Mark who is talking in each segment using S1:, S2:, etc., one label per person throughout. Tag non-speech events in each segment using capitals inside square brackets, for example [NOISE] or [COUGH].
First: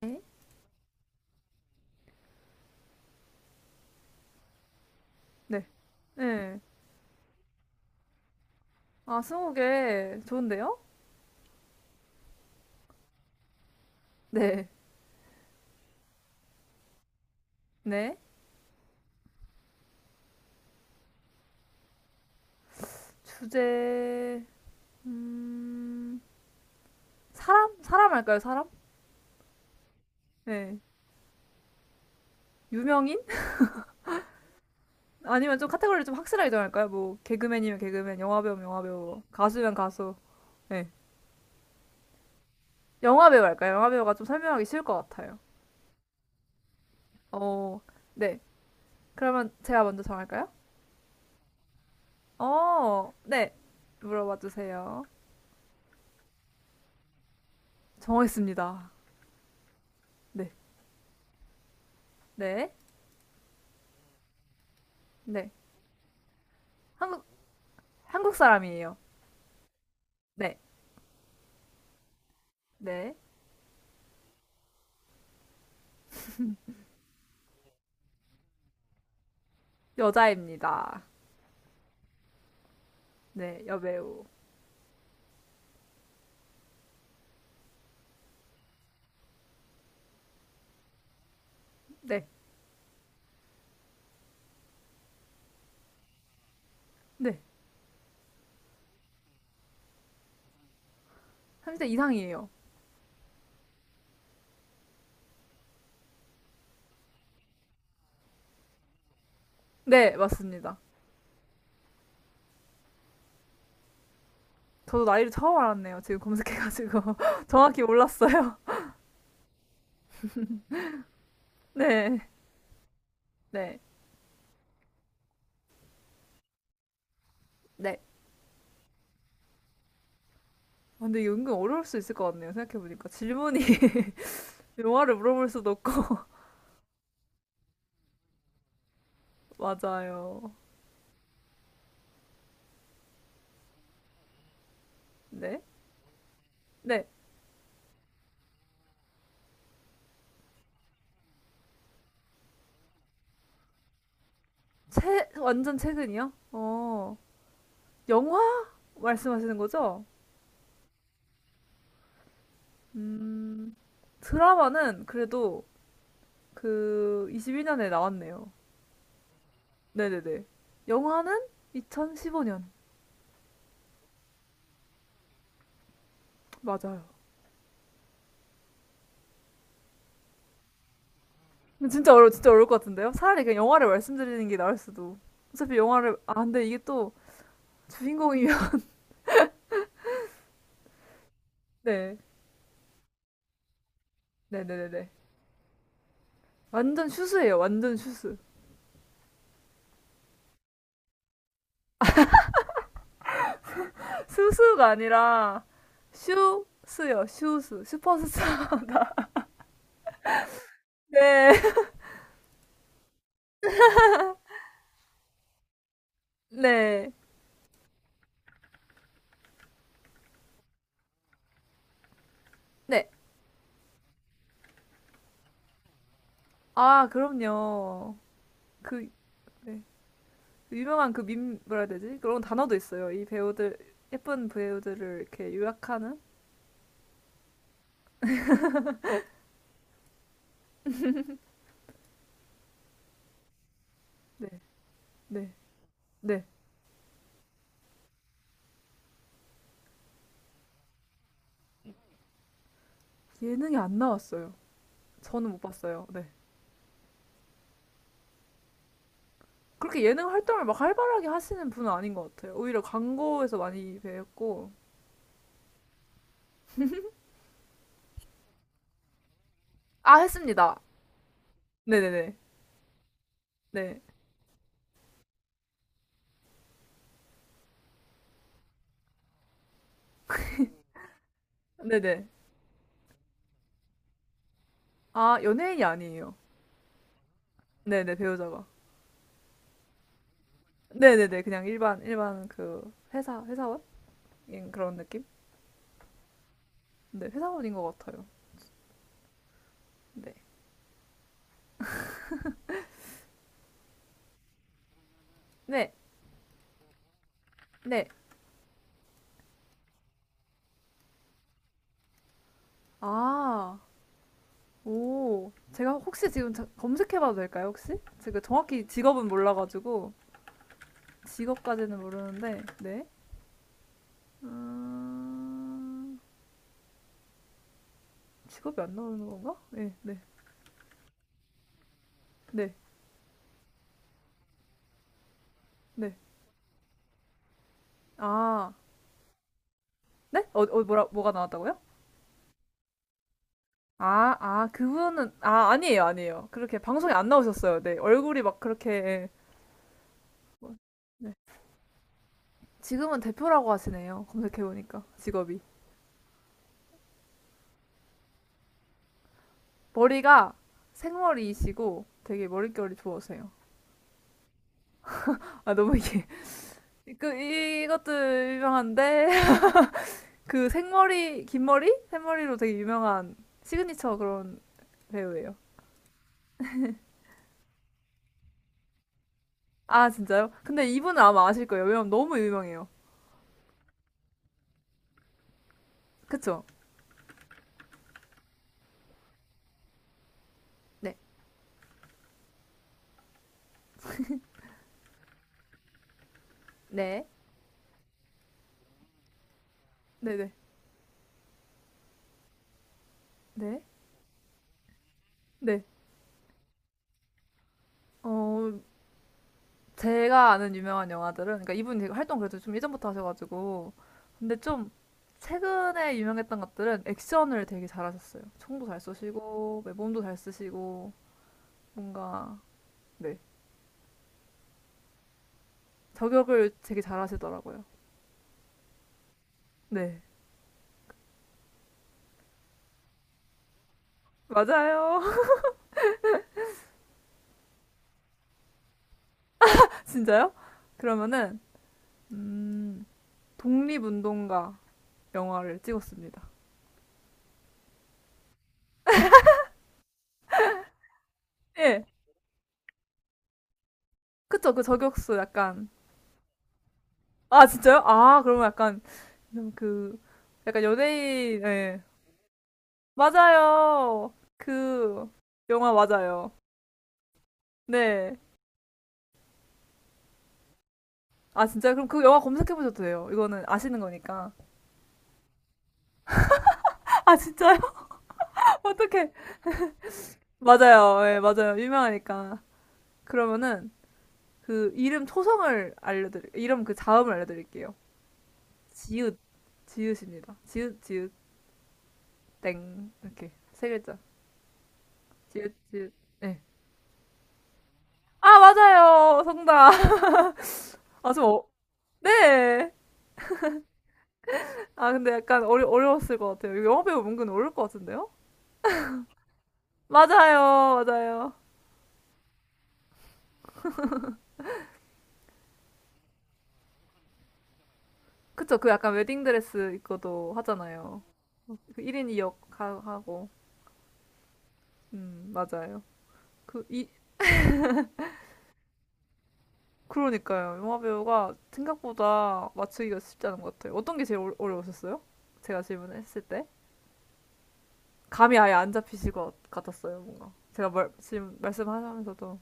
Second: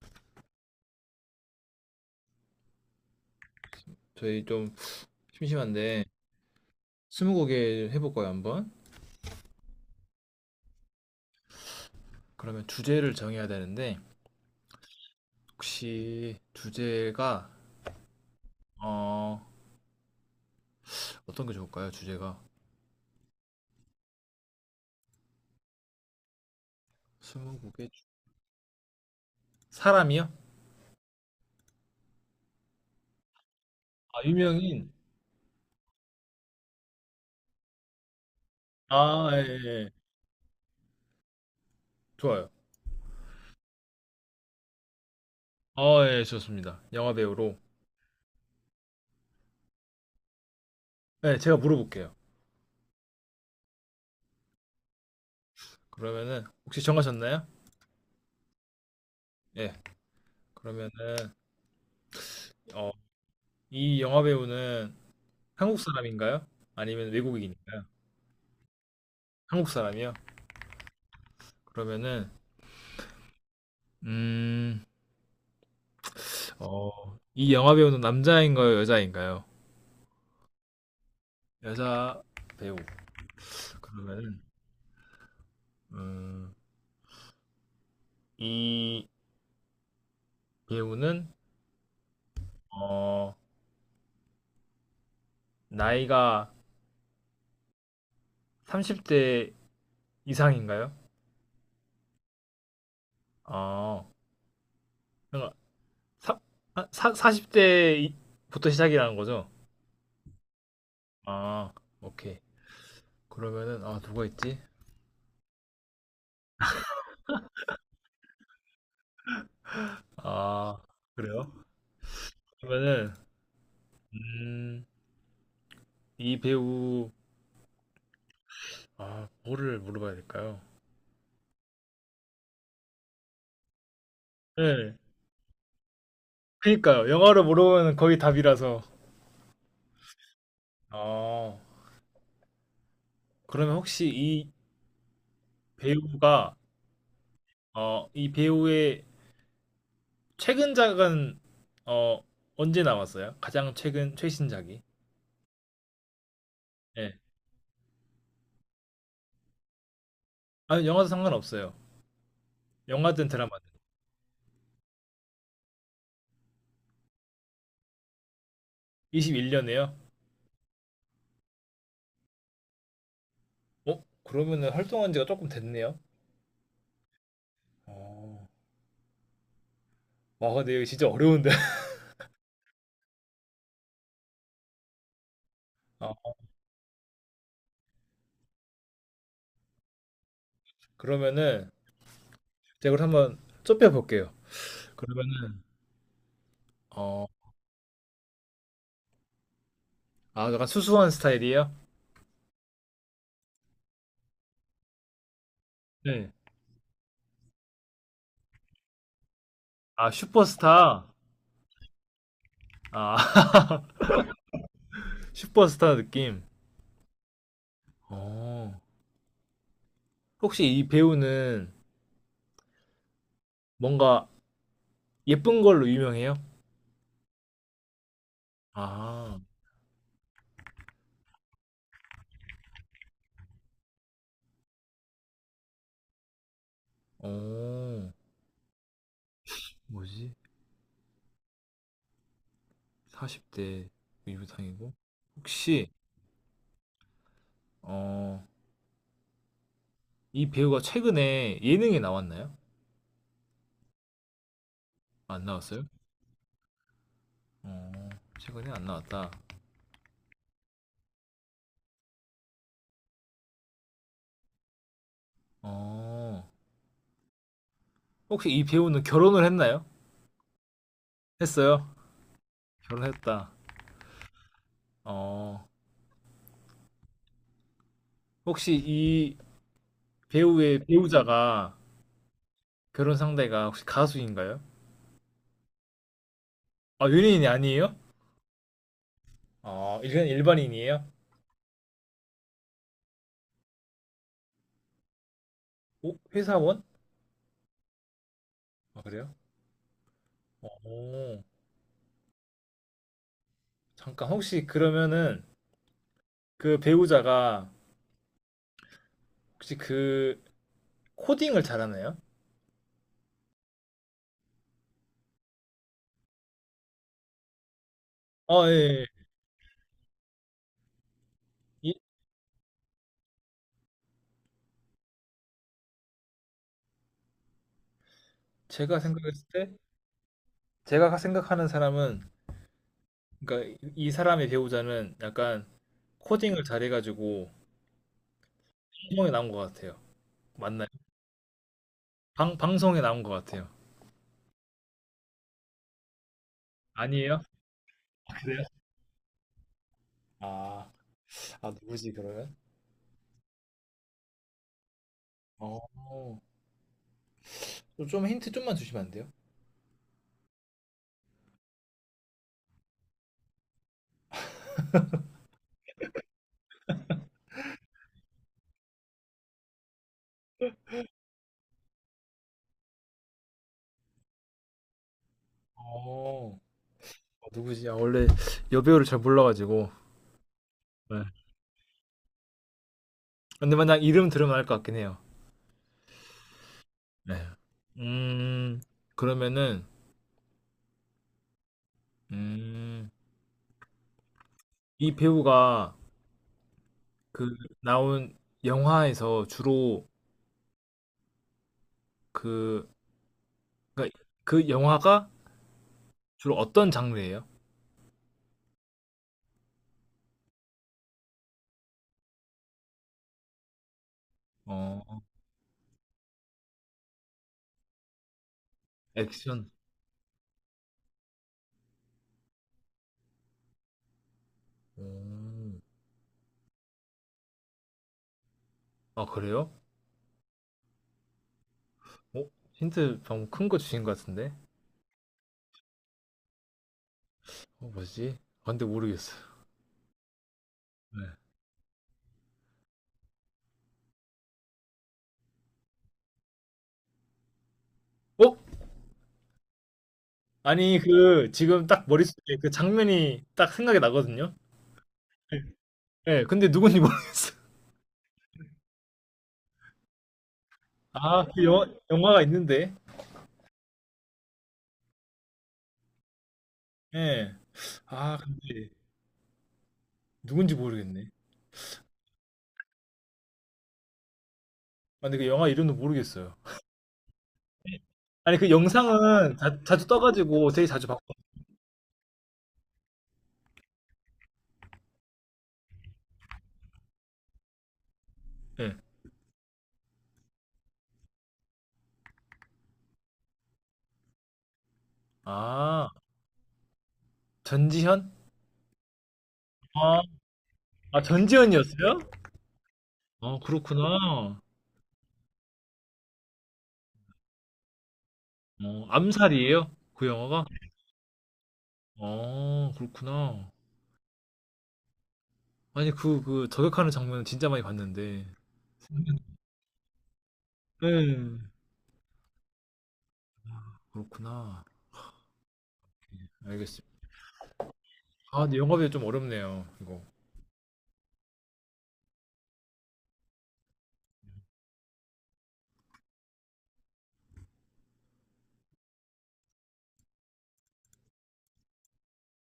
S1: 네,
S2: 저희 좀
S1: 네.
S2: 심심한데
S1: 네.
S2: 스무고개 해볼까요, 한번?
S1: 아, 스무고개 좋은데요?
S2: 그러면 주제를 정해야 되는데
S1: 네.
S2: 혹시 주제가
S1: 네.
S2: 어 어떤 게 좋을까요? 주제가
S1: 주제, 음, 사람?
S2: 스무고개 주-
S1: 사람 할까요, 사람?
S2: 사람이요?
S1: 네. 유명인?
S2: 아 유명인.
S1: [LAUGHS] 아니면 좀 카테고리를 좀 확실하게 정할까요? 뭐, 개그맨이면 개그맨, 영화배우면 영화배우,
S2: 아 예, 예.
S1: 가수면
S2: 예.
S1: 가수. 네.
S2: 좋아요.
S1: 영화배우 할까요? 영화배우가 좀 설명하기 쉬울 것 같아요.
S2: 아 예 좋습니다. 영화 배우로.
S1: 어, 네. 그러면 제가 먼저 정할까요?
S2: 네, 제가 물어볼게요.
S1: 어, 네. 물어봐 주세요.
S2: 그러면은 혹시 정하셨나요?
S1: 정했습니다.
S2: 예.
S1: 네.
S2: 그러면은
S1: 네.
S2: 어, 이 영화 배우는
S1: 네.
S2: 한국 사람인가요? 아니면
S1: 한국,
S2: 외국인인가요?
S1: 한국 사람이에요.
S2: 한국 사람이요?
S1: 네,
S2: 그러면은
S1: 네.
S2: 음 어, 이 영화 배우는 남자인가요, 여자인가요?
S1: 여자입니다.
S2: 여자 배우.
S1: 네, 여배우.
S2: 그러면은 음, 이 배우는
S1: 네,
S2: 어, 나이가
S1: 네.
S2: 30대 이상인가요?
S1: 30대 이상이에요.
S2: 어, 그러니까 사, 40대부터 시작이라는 거죠?
S1: 네, 맞습니다.
S2: 아, 오케이. 그러면은 아, 누가 있지?
S1: 저도 나이를 처음 알았네요. 지금 검색해가지고. [LAUGHS] 정확히 몰랐어요.
S2: 아, 그래요?
S1: [LAUGHS] 네,
S2: 그러면은
S1: 네,
S2: 음, 이 배우.
S1: 네.
S2: 아, 뭐를 물어봐야 될까요?
S1: 아, 근데 이게 은근 어려울 수 있을 것 같네요. 생각해보니까. 질문이 [LAUGHS]
S2: 네.
S1: 영화를 물어볼 수도 없고. [LAUGHS]
S2: 그니까요. 영화로 물어보면 거의 답이라서.
S1: 맞아요.
S2: 어, 그러면 혹시
S1: 네,
S2: 배우가,
S1: 네.
S2: 이 배우의 최근작은, 어, 언제 나왔어요? 가장 최근, 최신작이.
S1: 최, 완전 최근이요?
S2: 예.
S1: 영화 말씀하시는 거죠?
S2: 아니, 영화도 상관없어요. 영화든 드라마든.
S1: 음, 드라마는 그래도 그 21년에 나왔네요.
S2: 2 1년에요?
S1: 네네네. 영화는 2015년.
S2: 어? 그러면은 활동한 지가 조금 됐네요.
S1: 맞아요.
S2: 어. 와, 근데 이거 진짜 어려운데. [LAUGHS]
S1: 근데 진짜 어려울 것 같은데요? 차라리 그냥 영화를 말씀드리는 게 나을 수도. 어차피
S2: 어,
S1: 영화를, 아, 근데 이게 또 주인공이면. [LAUGHS]
S2: 그러면은,
S1: 네.
S2: 제가 이걸 한번 좁혀볼게요.
S1: 네네네네.
S2: 그러면은,
S1: 완전
S2: 어,
S1: 슈스예요. 완전 슈스.
S2: 아, 약간 수수한 스타일이에요?
S1: [LAUGHS] 스스가 아니라
S2: 네.
S1: 슈스요. 슈스. 슈퍼스타.
S2: 아, 슈퍼스타.
S1: [LAUGHS] 네.
S2: 아, [LAUGHS] 슈퍼스타 느낌.
S1: 네.
S2: 어. 혹시 이 배우는
S1: 네.
S2: 뭔가 예쁜 걸로 유명해요?
S1: 아, 그럼요. 그,
S2: 아,
S1: 네. 그 유명한 그 밈, 뭐라 해야 되지? 그런 단어도 있어요. 이 배우들, 예쁜 배우들을 이렇게 요약하는?
S2: 어, 뭐지? 40대
S1: 네.
S2: 유부상이고.
S1: 네.
S2: 혹시,
S1: 네.
S2: 어, 이 배우가 최근에 예능에 나왔나요?
S1: 예능이 안 나왔어요.
S2: 안
S1: 저는 못
S2: 나왔어요?
S1: 봤어요. 네.
S2: 어, 최근에 안 나왔다.
S1: 그렇게 예능 활동을 막 활발하게 하시는 분은 아닌 것 같아요. 오히려 광고에서 많이 뵈었고.
S2: 어, 혹시 이 배우는 결혼을 했나요?
S1: 아, 했습니다.
S2: 했어요?
S1: 네네네.
S2: 결혼했다.
S1: 네.
S2: 어, 혹시 이 배우의 배우자가
S1: 네네.
S2: 결혼 상대가 혹시 가수인가요?
S1: 아, 연예인이 아니에요.
S2: 아, 연예인이 아니에요?
S1: 네네, 배우자가.
S2: 아, 일반, 일반인이에요?
S1: 네네네. 그냥 일반, 일반 그 회사원? 인 그런 느낌?
S2: 어, 회사원?
S1: 네, 회사원인 것 같아요.
S2: 아, 그래요?
S1: 네.
S2: 오, 잠깐 혹시 그러면은
S1: 네.
S2: 그 배우자가
S1: 네.
S2: 혹시 그 코딩을 잘하나요?
S1: 아, 오. 제가 혹시 지금 검색해봐도 될까요, 혹시? 제가
S2: 아, 예.
S1: 정확히
S2: 예.
S1: 직업은 몰라가지고.
S2: 이,
S1: 직업까지는 모르는데, 네. 음, 직업이 안
S2: 제가
S1: 나오는
S2: 생각했을
S1: 건가?
S2: 때
S1: 네,
S2: 제가 생각하는 사람은
S1: 네,
S2: 그러니까 이 사람의 배우자는 약간
S1: 네.
S2: 코딩을 잘해가지고
S1: 아,
S2: 방송에 나온 것 같아요.
S1: 네?
S2: 맞나요?
S1: 뭐가 나왔다고요?
S2: 방, 방송에 나온 것 같아요.
S1: 그분은, 아니에요, 아니에요. 그렇게 방송에 안
S2: 아니에요?
S1: 나오셨어요. 네,
S2: 아,
S1: 얼굴이 막
S2: 그래요?
S1: 그렇게, 예, 뭐,
S2: 아,
S1: 네.
S2: 아 누구지 그러면?
S1: 지금은 대표라고 하시네요. 검색해보니까, 직업이.
S2: 어, 좀 힌트 좀만 주시면 안 돼요?
S1: 머리가 생머리이시고 되게 머릿결이 좋으세요. 아, 너무 이게, [LAUGHS] 그, 이것도 유명한데, [LAUGHS] 그 생머리, 긴 머리? 생머리로 되게 유명한 시그니처 그런 배우예요.
S2: 어, 누구지? 아, 원래 여배우를 잘 몰라가지고.
S1: 아, 진짜요? 근데 이분은
S2: 네.
S1: 아마 아실 거예요. 왜냐면 너무 유명해요.
S2: 근데 만약 이름 들으면 알 것 같긴 해요.
S1: 그쵸?
S2: 네. 음, 그러면은,
S1: 네,
S2: 음, 이 배우가
S1: 네.
S2: 그 나온 영화에서 주로
S1: 네네.
S2: 그,
S1: 네.
S2: 그러니까 그 영화가
S1: 네.
S2: 주로 어떤 장르예요?
S1: 어, 제가 아는 유명한 영화들은, 그러니까 이분이 되게 활동 그래도 좀 예전부터 하셔가지고. 근데 좀
S2: 어,
S1: 최근에 유명했던 것들은 액션을 되게 잘하셨어요. 총도 잘
S2: 액션.
S1: 쏘시고, 네, 몸도 잘 쓰시고, 뭔가, 네.
S2: 음.
S1: 저격을 되게 잘하시더라고요.
S2: 아, 그래요?
S1: 네.
S2: 어? 힌트 방금 큰 거 주신 것 같은데?
S1: 맞아요.
S2: 어, 뭐지? 아, 근데 모르겠어요.
S1: [LAUGHS] 진짜요?
S2: 네.
S1: 그러면은, 음, 독립운동가 영화를 찍었습니다.
S2: 어? 아니, 그, 지금
S1: 예.
S2: 딱 머릿속에 그 장면이 딱 생각이 나거든요?
S1: 그쵸, 그 저격수 약간.
S2: 네, 근데 누군지 모르겠어요.
S1: 아, 진짜요? 아, 그러면 약간, 좀 그, 약간
S2: 아,
S1: 연예인,
S2: 그 영화,
S1: 예.
S2: 영화가 있는데.
S1: 맞아요. 그, 영화 맞아요.
S2: 예.
S1: 네.
S2: 아 근데 누군지 모르겠네.
S1: 아, 진짜? 그럼 그 영화 검색해보셔도 돼요. 이거는 아시는 거니까.
S2: 아 근데 그 영화 이름도 모르겠어요.
S1: 아, 진짜요?
S2: 아니 그
S1: [LAUGHS] 어떡해.
S2: 영상은 자, 자주 떠가지고 되게 자주 봤고.
S1: 맞아요. 예, 맞아요. 유명하니까. 그러면은, 그, 이름 그 자음을 알려드릴게요.
S2: 예.
S1: 지읒, 지읒입니다. 지읒, 지읒, 땡. 이렇게. 세 글자. 지읒,
S2: 아
S1: 지읒. 예.
S2: 전지현?
S1: 아, 맞아요. 정답.
S2: 아, 아
S1: 아, 좀, 어,
S2: 전지현이었어요?
S1: 네.
S2: 아 그렇구나.
S1: 아, 근데 약간 어려웠을 것 같아요. 이거 영화배우 은근 어려울 것 같은데요?
S2: 어 암살이에요? 그 영화가?
S1: 맞아요. 맞아요.
S2: 아 그렇구나. 아니 그 그 저격하는 장면은 진짜 많이 봤는데.
S1: 그쵸. 그 약간 웨딩드레스 입고도 하잖아요.
S2: 음.
S1: 그 1인 2역 하고.
S2: 그렇구나.
S1: 맞아요. 그, 이,
S2: 알겠습니다. 아 근데 영화비가 좀 어렵네요. 이거.
S1: 그러니까요. 영화배우가 생각보다 맞추기가 쉽지 않은 것 같아요. 어떤 게 제일 어려우셨어요? 제가 질문했을 때? 감이 아예 안 잡히실 것 같았어요, 뭔가. 제가 말, 지금 말씀하면서도.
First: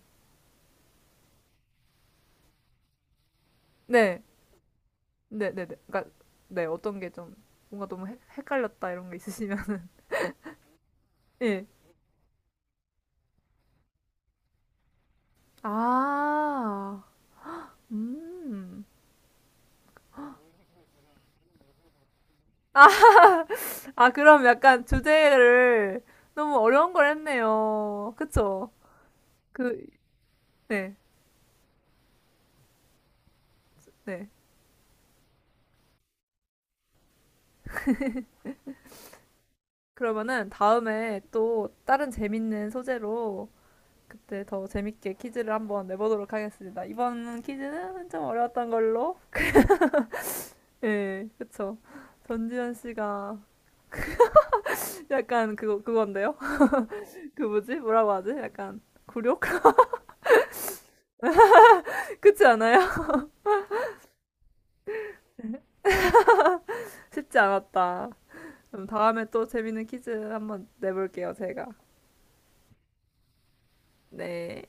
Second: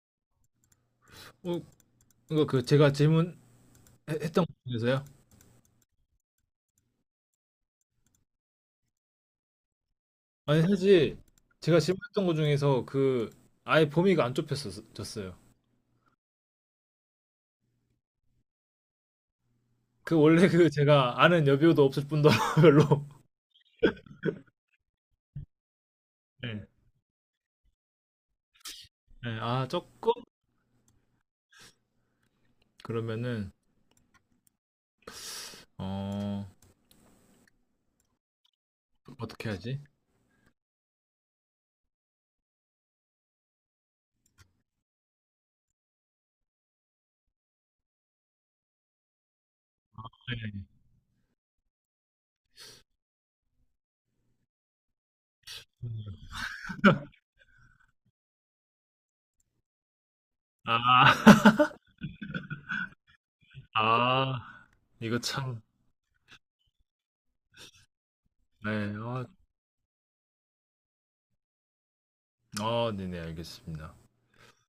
S2: 어, 이거 그 제가 질문했던
S1: 네.
S2: 것에서요.
S1: 네네네. 그러니까 네 어떤 게 좀 뭔가 너무 헷갈렸다 이런 게 있으시면 [LAUGHS]
S2: 아니 사실
S1: 예.
S2: 제가 질문했던 것 중에서 그 아예 범위가 안 좁혔었어요.
S1: 아, 음.
S2: 그 원래 그 제가 아는 여배우도 없을 뿐더러 [LAUGHS]
S1: 아,
S2: 별로.
S1: 아 그럼 약간 주제를 너무
S2: 네.
S1: 어려운 걸 했네요. 그쵸?
S2: 네. 아
S1: 그,
S2: 조금.
S1: 네,
S2: 그러면은
S1: 네.
S2: 어 어떻게 하지?
S1: 그러면은 다음에 또 다른 재밌는 소재로 그때 더 재밌게 퀴즈를 한번 내보도록 하겠습니다. 이번 퀴즈는 좀 어려웠던 걸로.
S2: 네.
S1: 예, 그쵸. 전지현 씨가 [LAUGHS] 약간 그거, 그건데요? 그 뭐지? 뭐라고 하지? 약간 굴욕? [LAUGHS]
S2: 아, [LAUGHS]
S1: 그렇지 않아요?
S2: 아 이거 참.
S1: [LAUGHS] 쉽지 않았다. 그럼
S2: 네.
S1: 다음에
S2: 아,
S1: 또 재밌는 퀴즈 한번 내볼게요, 제가.
S2: 아 네네 알겠습니다.
S1: 네.